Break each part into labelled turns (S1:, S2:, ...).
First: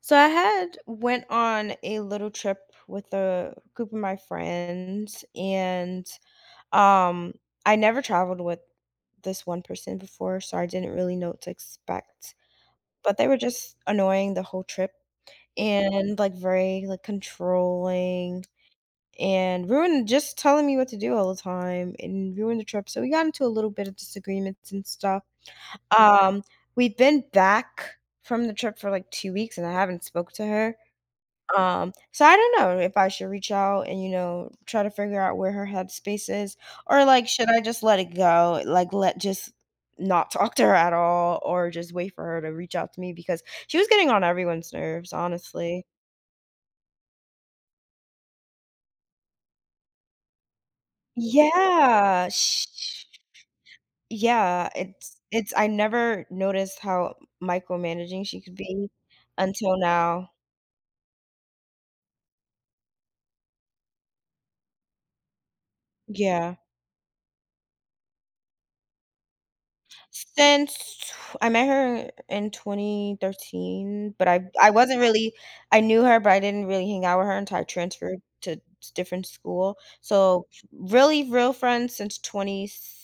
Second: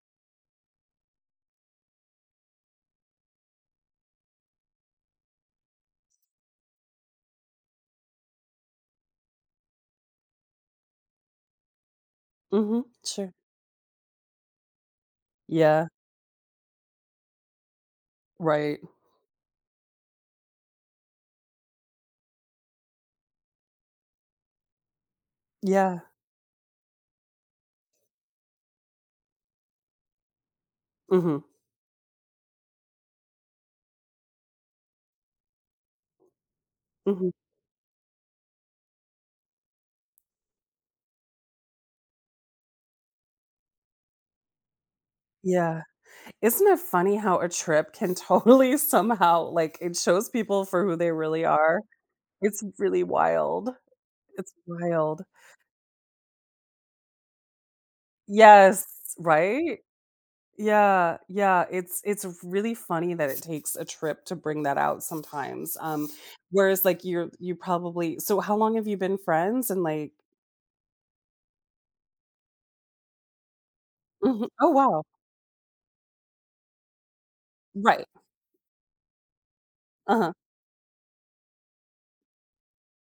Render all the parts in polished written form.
S1: So I had went on a little trip with a group of my friends and um I never traveled with this one person before, so I didn't really know what to expect.
S2: Mhm.
S1: But they
S2: Sure.
S1: were just annoying the whole trip
S2: Yeah.
S1: and, like, very, like, controlling
S2: Right.
S1: and ruined just telling me what to do all the time and ruined the trip. So we got into a little bit of disagreements and stuff.
S2: Yeah.
S1: Um we've been back from the trip for like 2 weeks and I haven't spoke to her
S2: Mhm.
S1: so I don't know if I should reach out and, try to figure out where her headspace is, or, like,
S2: Mhm.
S1: should I just let it go? Like, let just not talk to her at all, or just wait for her to reach out to me because she was getting on everyone's nerves,
S2: Yeah.
S1: honestly.
S2: Isn't it funny how a trip can totally somehow like, it shows people for who they really are?
S1: Yeah,
S2: It's really
S1: sh
S2: wild. It's
S1: yeah, it's
S2: wild.
S1: it's I never noticed how micromanaging she could
S2: Yes.
S1: be
S2: Right?
S1: until now.
S2: Yeah. Yeah. It's really funny that it takes a trip to bring that out sometimes.
S1: Yeah.
S2: Whereas, like, you probably so how long have you been friends? And, like
S1: Since I met her in 2013, but I
S2: Mhm. Oh,
S1: I wasn't
S2: wow.
S1: really I knew her, but I didn't really hang out with her until I
S2: Right.
S1: transferred to s different school.
S2: Uh-huh.
S1: So, really real friends since 2015.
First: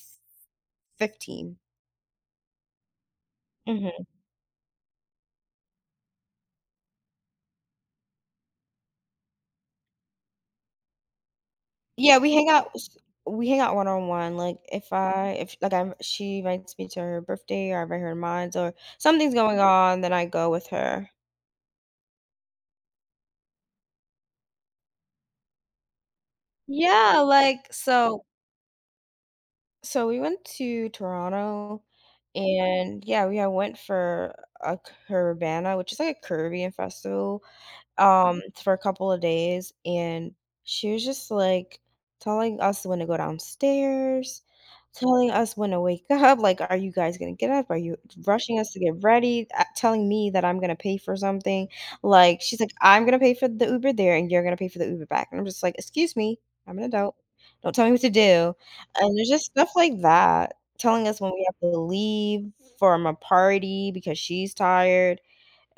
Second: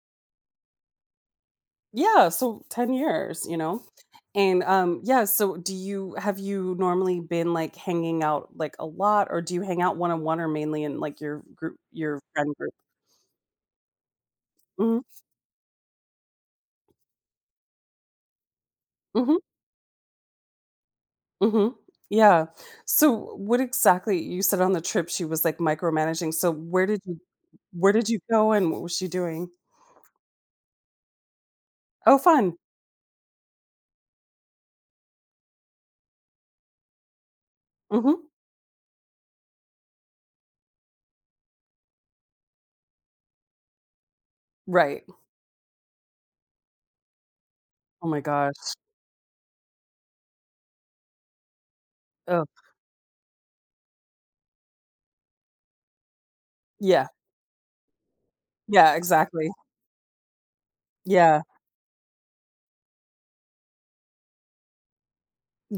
S2: Yeah. So 10 years, you know?
S1: Mhm.
S2: And, yeah, so do you have you normally been, like, hanging out, like, a lot, or do you hang out one-on-one or mainly in, like, your group
S1: Yeah,
S2: your friend group?
S1: we hang out one-on-one, like, if
S2: Mhm,
S1: I if, like, I'm she invites me to her birthday or I invite her to mine, or something's
S2: mhm,
S1: going on, then I go with her.
S2: mhm. Yeah. So what exactly you said on the trip she was, like, micromanaging, so
S1: Yeah, like,
S2: where did you go and what was she doing?
S1: so we went to Toronto
S2: Oh, fun.
S1: and yeah, we I went for a Carabana, which is like a Caribbean festival
S2: Mhm.
S1: for a couple of days, and she was just, like, telling us when to go downstairs,
S2: Right.
S1: telling us when to wake up, like, "Are you guys gonna get up? Are you
S2: Oh my gosh.
S1: rushing us to get ready?" Telling me that I'm gonna pay for something, like,
S2: Oh.
S1: she's like, "I'm gonna pay for the Uber there, and you're gonna pay for the Uber back," and I'm just like, "Excuse me, I'm an
S2: Yeah.
S1: adult, don't tell me what to do,"
S2: Yeah,
S1: and there's just
S2: exactly.
S1: stuff like that, telling us when
S2: Yeah.
S1: we have to leave from a party because she's tired.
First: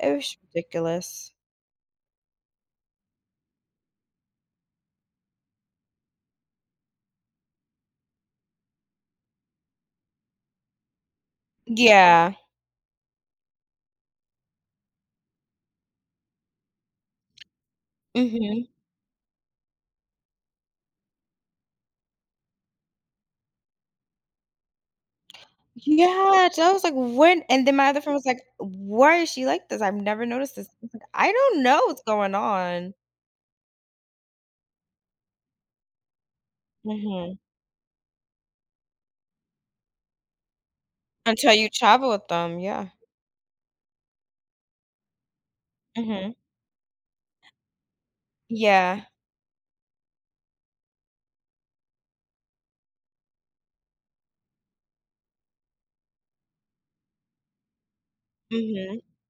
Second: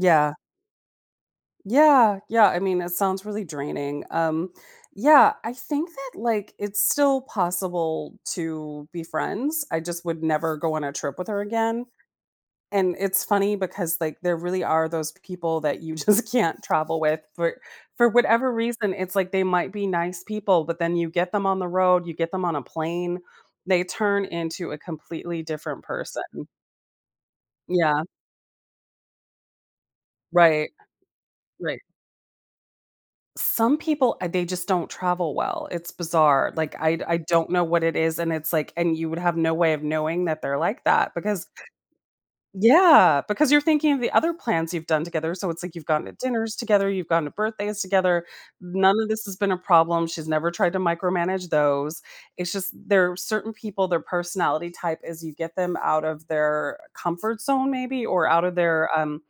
S1: It was ridiculous.
S2: Yeah, yeah. I mean, it sounds really draining. Yeah, I think that like it's still possible to be friends. I just would never go on a trip with her again.
S1: Yeah.
S2: And it's funny because like there really are those people that you just can't travel with for whatever
S1: Mhm.
S2: reason. It's like they might be nice people, but then you get them on the road, you get them on a plane, they turn into a completely different person.
S1: Yeah, so I was like, "When," and then my other
S2: Yeah,
S1: friend was like, "Why is she like this? I've never noticed this."
S2: right,
S1: I was like, "I don't know
S2: right.
S1: what's going on."
S2: Some people, they just don't travel well. It's bizarre, like, I
S1: Mhm.
S2: don't know what it is, and it's like and you would have no way of knowing that they're like that because
S1: Until you travel with them, yeah.
S2: yeah, because you're thinking of the other plans you've done together, so it's like you've gone to
S1: Mhm.
S2: dinners together, you've gone to birthdays together, none
S1: Yeah.
S2: of this has been a problem, she's never tried to micromanage those. It's just there are certain people, their personality type is you get them out of their comfort zone maybe or out of their,
S1: Mhm.
S2: um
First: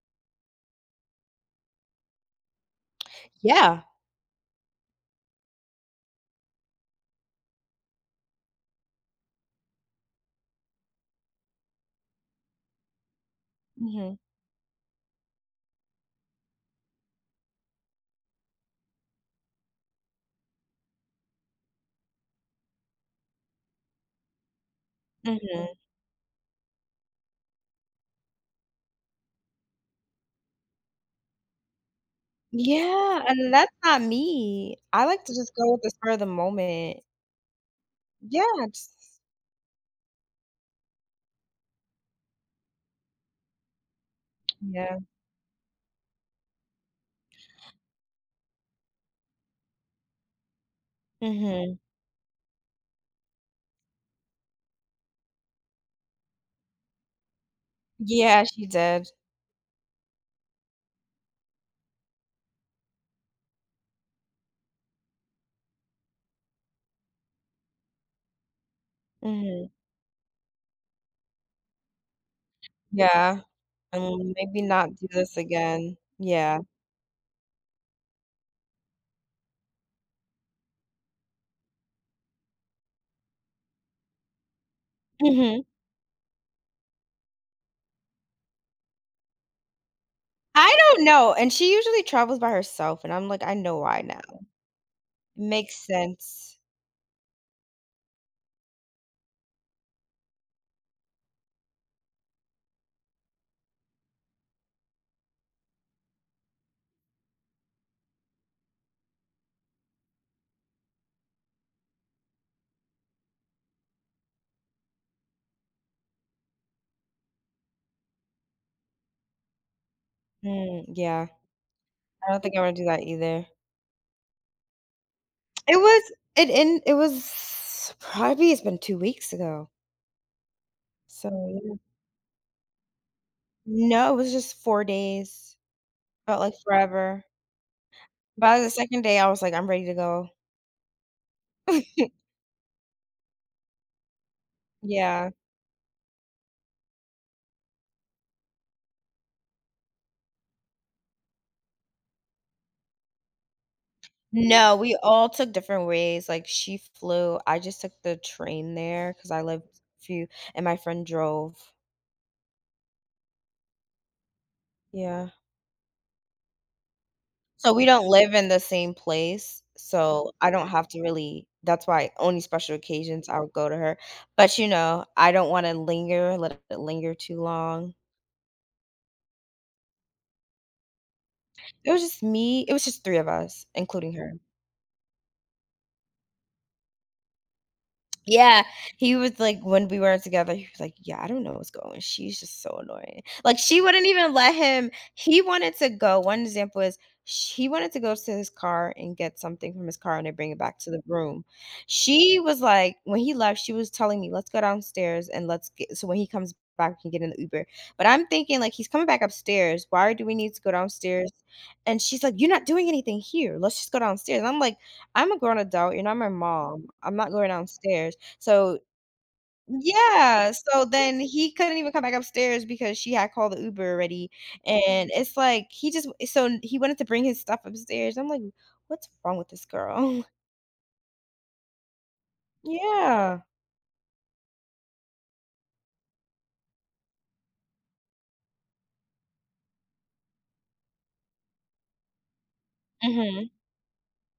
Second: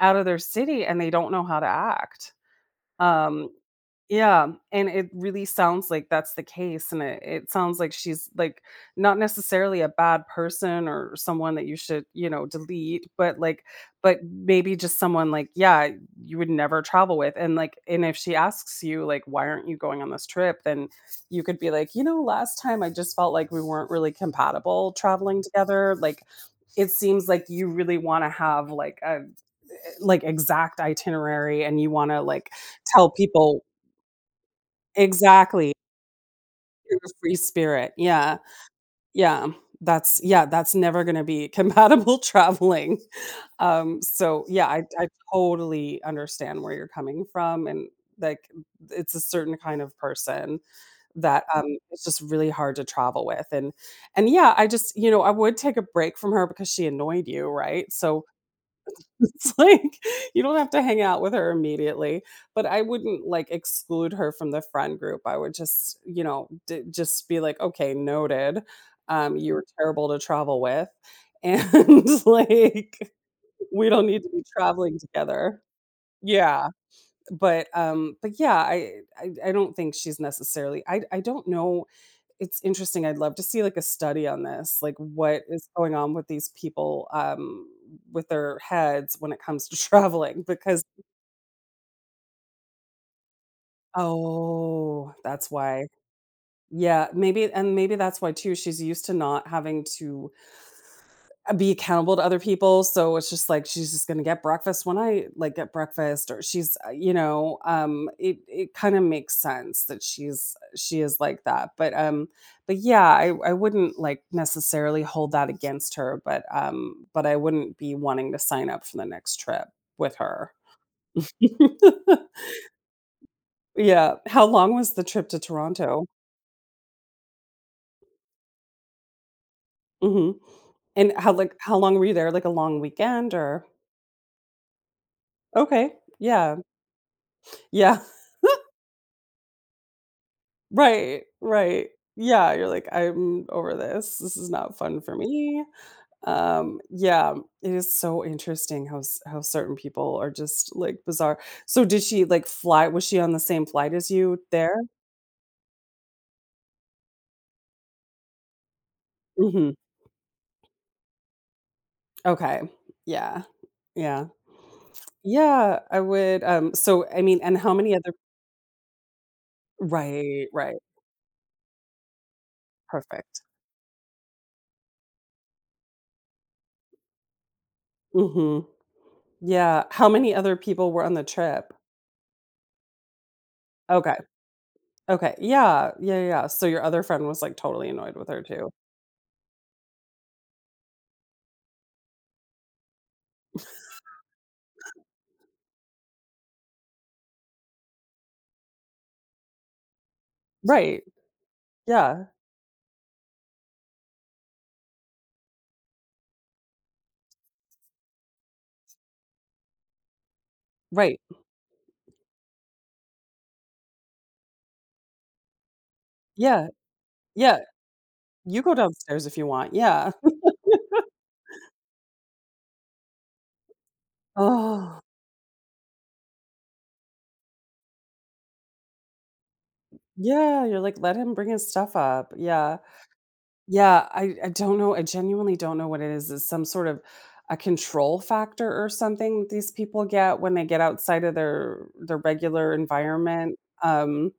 S2: out of their city, and they don't know how to act, um
S1: Yeah.
S2: yeah, and it really sounds like that's the case, and it sounds like she's, like, not necessarily a bad person or someone that you should, delete, but, like
S1: Mhm.
S2: but maybe just someone, like, yeah, you would never travel with, and, like and if she asks you, like, "Why aren't you going on this trip?" Then you could be like, "You know, last time I just felt like we weren't really compatible traveling
S1: Mhm.
S2: together." Like, it seems like you really wanna have, like, a, eh, like, exact itinerary, and you wanna, like, tell
S1: Yeah, and
S2: people
S1: that's not me. I like to just go
S2: exactly.
S1: with the spur of the
S2: You're
S1: moment.
S2: a free spirit. Yeah.
S1: Yeah, just
S2: Yeah. That's yeah, that's never gonna be compatible traveling. So yeah, I
S1: yeah.
S2: I totally understand where you're coming from and, like, it's a certain kind of person that,
S1: Mhm.
S2: it's just really hard to travel with, and yeah, I just, you know, I would take a break from her because she annoyed you, right? So
S1: Yeah, she did.
S2: it's like, you don't have to hang out with her immediately, but I wouldn't, like, exclude her from the friend group. I would just be like, "Okay, noted. You were
S1: Mhm.
S2: terrible to travel with, and, like,
S1: Yeah,
S2: we don't need to
S1: and
S2: be
S1: maybe not
S2: traveling
S1: do this
S2: together."
S1: again. Yeah.
S2: Yeah, but, yeah, I don't think she's necessarily I don't know, it's interesting. I'd love to see like a study on this, like what
S1: Mhm.
S2: is going on with these people with their heads when it comes to traveling
S1: I
S2: because
S1: don't know, and she usually travels by herself, and I'm like, "I know why now."
S2: oh, that's
S1: Makes
S2: why.
S1: sense.
S2: Yeah, maybe and maybe that's why too she's used to not having to be accountable to other people, so it's just like she's just gonna get breakfast when I, like, get breakfast or she's, it kinda makes sense that she is like that, but but yeah, I wouldn't, like, necessarily hold that against her, but, but I wouldn't be wanting to sign up for the next trip with her.
S1: Mm, yeah, I don't think I wanna do that either.
S2: Yeah, how long was the trip to Toronto?
S1: It was probably it's been 2 weeks ago,
S2: Mhm, and
S1: so,
S2: how, like
S1: yeah.
S2: how long were you there, like, a long weekend or
S1: No, it was just 4 days.
S2: okay,
S1: Felt like
S2: yeah,
S1: forever.
S2: yeah.
S1: By the 2nd day, I was like, "I'm ready to go."
S2: Right, right. Yeah, you're like, "I'm over this. This is not fun for
S1: Yeah.
S2: me." Yeah, it is so interesting how s how certain people are just, like, bizarre. So did she, like, fly was she on the same flight as you there?
S1: No, we all took different ways, like, she flew, I just took the train there because I lived
S2: Mhm.
S1: a few and my friend drove.
S2: Okay. Yeah. Yeah.
S1: Yeah.
S2: Yeah, I would, so, I mean and
S1: So
S2: how
S1: we
S2: many
S1: don't
S2: other
S1: live in the same place, so
S2: right,
S1: I don't Mhm.
S2: right.
S1: have to really that's why only special occasions I
S2: Perfect.
S1: would go to her, but, you know, I don't wanna linger, let it linger too long.
S2: Mhm. Yeah. How many other people were on the trip?
S1: It was just 3 of us,
S2: Okay.
S1: including her.
S2: Okay, yeah, yeah, yeah, yeah, so your other friend was, like, totally annoyed with her
S1: Yeah,
S2: too.
S1: he was like when we were not together, he was like, "Yeah, I don't know what's going on. She's just so annoying." Like, she wouldn't even let him he wanted to go one example is sh he wanted to go to his car and get something from his car and then bring it back to the
S2: Right,
S1: room.
S2: yeah,
S1: She was like when he left, she was telling me, "Let's go downstairs and let's get," so when he comes back, we can get in the Uber. But I'm thinking like he's coming back upstairs. Why do we need to go
S2: right,
S1: downstairs? And she's like, "You're not doing anything here. Let's just go downstairs." And I'm like, "I'm a grown adult. You're not my
S2: yeah,
S1: mom. I'm not going
S2: yeah,
S1: downstairs."
S2: you go
S1: So
S2: downstairs if you want, yeah.
S1: yeah, so then he couldn't even come back upstairs because she had called the Uber already,
S2: Oh.
S1: and it's like he just so he wanted to bring his stuff upstairs. I'm like, "What's wrong with this girl?"
S2: Yeah, you're like, "Let him bring his stuff up," yeah.
S1: Yeah.
S2: Yeah, I don't know, I genuinely don't know what it is, it's some sort of a control factor or something that these people get when they get outside of their regular
S1: Mhm.
S2: environment,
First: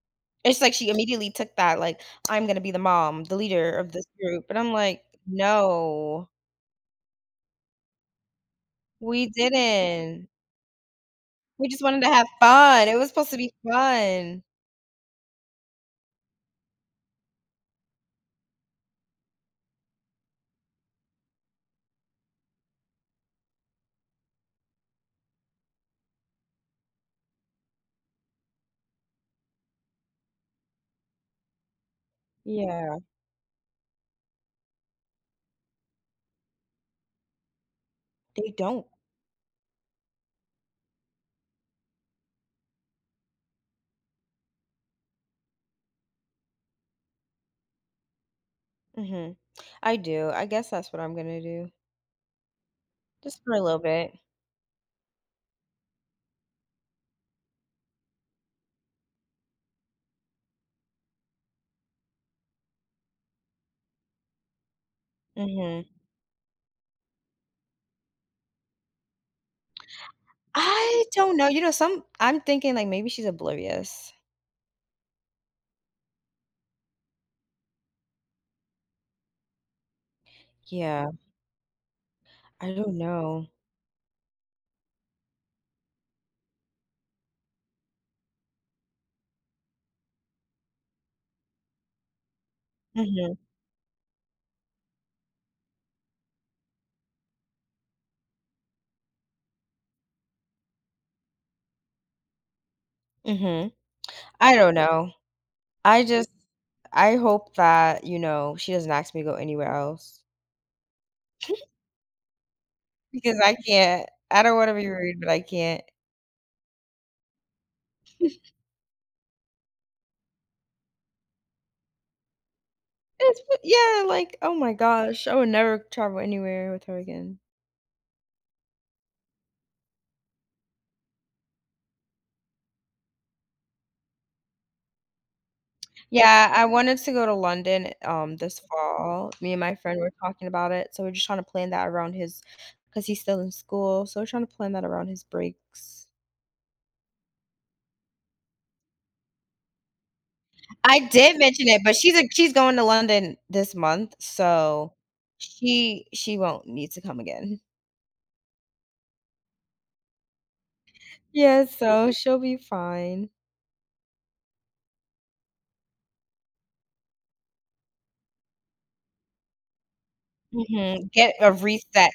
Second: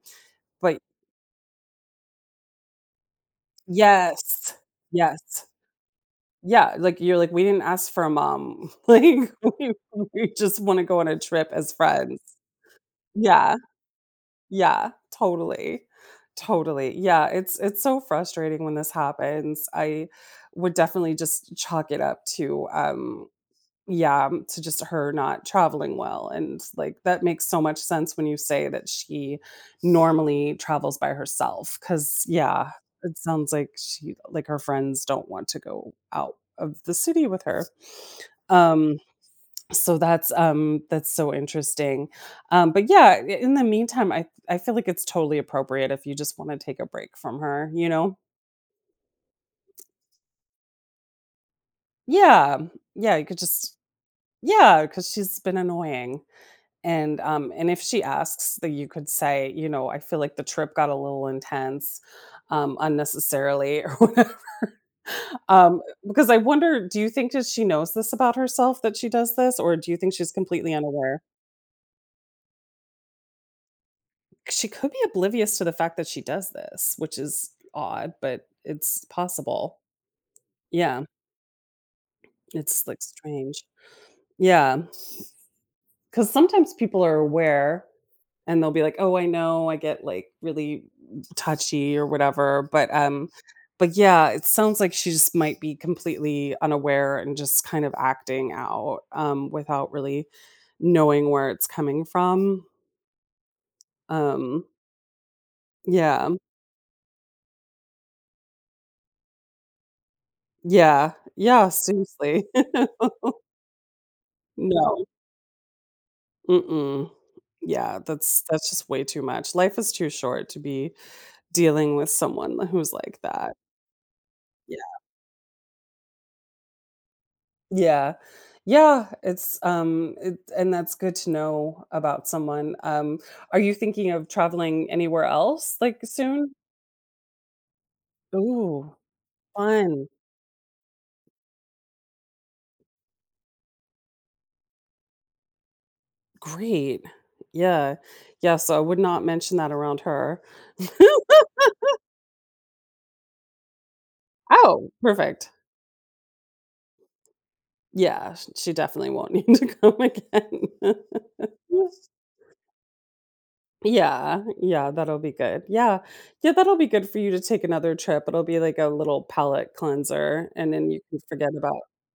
S1: It's like
S2: but
S1: she immediately took that, like, "I'm gonna be the mom, the leader of this group,"
S2: yes,
S1: and I'm like,
S2: yes.
S1: "No,
S2: Yeah, like, you're like, "We didn't ask for a mom."
S1: we
S2: Like, we
S1: didn't.
S2: we just wanna go on a trip
S1: We
S2: as
S1: just wanted to
S2: friends.
S1: have fun. It was supposed to be
S2: Yeah,
S1: fun."
S2: yeah, totally, totally. Yeah, it's so frustrating when this happens. I would definitely just chalk it up to, yeah, to just her not traveling well, and, like, that makes so much sense when you say that she normally travels by herself. Because yeah,
S1: Yeah,
S2: it sounds like she like, her friends don't want to go out of the city with her.
S1: they don't.
S2: Um, so that's, that's so interesting. But yeah, I in the meantime, I feel like it's totally appropriate if you just wanna take a break from her, you know?
S1: Mhm. I do. I guess that's what I'm gonna do,
S2: Yeah, yeah, you could
S1: just for a
S2: just
S1: little bit.
S2: yeah, because 'cause she's been annoying. And if she asks, that you could say, I feel like the trip got a little intense, unnecessarily, or whatever.
S1: Mhm.
S2: Because I wonder, do you think that she knows this about herself that she does this, or do you think she's completely
S1: I
S2: unaware?
S1: don't know, you know, some I'm thinking, like, maybe she's oblivious.
S2: She could be oblivious to the fact that she does this, which is odd, but it's possible. Yeah,
S1: Yeah, I
S2: it's
S1: don't
S2: like
S1: know.
S2: strange. Yeah, because sometimes people are aware and they'll be like, "Oh, I know, I get, like, really touchy or whatever," but,
S1: Mhm,
S2: yeah, it sounds like she just might be completely unaware and just kind of acting out, without really knowing where it's coming from.
S1: mhm. I
S2: Um,
S1: don't know. I
S2: yeah.
S1: just I hope that, you know, she doesn't ask me to go anywhere else
S2: Yeah. Yeah, seriously.
S1: because I can't. I don't wanna be
S2: No.
S1: rude, but I can't.
S2: Mm-mm. Yeah, that's just way too much. Life is too short to be dealing with someone who's like
S1: It's
S2: that.
S1: yeah, like, oh my gosh, I would never travel anywhere with her again.
S2: Yeah. Yeah, it's, it and that's good to know about someone. Are you thinking of traveling anywhere else, like,
S1: Yeah,
S2: soon?
S1: I wanted to go to London, this
S2: Ooh,
S1: fall. Me and my friend
S2: fun.
S1: were talking about it, so we're just trying to plan that around his because he's still in school, so we're trying to plan that around his breaks.
S2: Great. Yeah. Yeah, so I would not mention that around her.
S1: I did mention it, but she's going to London this month,
S2: Oh,
S1: so
S2: perfect.
S1: she won't need to come again.
S2: Yeah, sh she definitely won't need to come again.
S1: Yeah, so she'll be fine.
S2: Yeah, yeah, that'll be good. Yeah. Yeah, that'll be good for you to take another trip. It'll be like a little palate cleanser, and then you
S1: Mhm,
S2: can
S1: get
S2: forget
S1: a
S2: about
S1: reset.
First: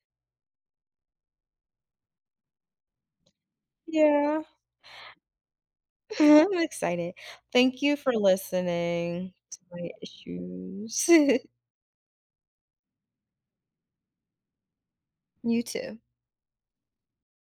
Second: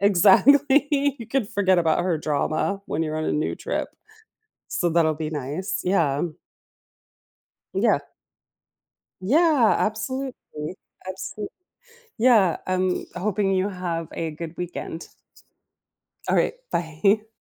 S2: exactly. You could forget about her drama when you're on a new trip,
S1: Yeah,
S2: so that'll be nice. Yeah.
S1: I'm excited. Thank you
S2: Yeah.
S1: for listening to
S2: Yeah,
S1: my
S2: absolutely.
S1: issues.
S2: Absolutely. Yeah, I'm hoping you have a good weekend.
S1: You too.
S2: Alright, bye.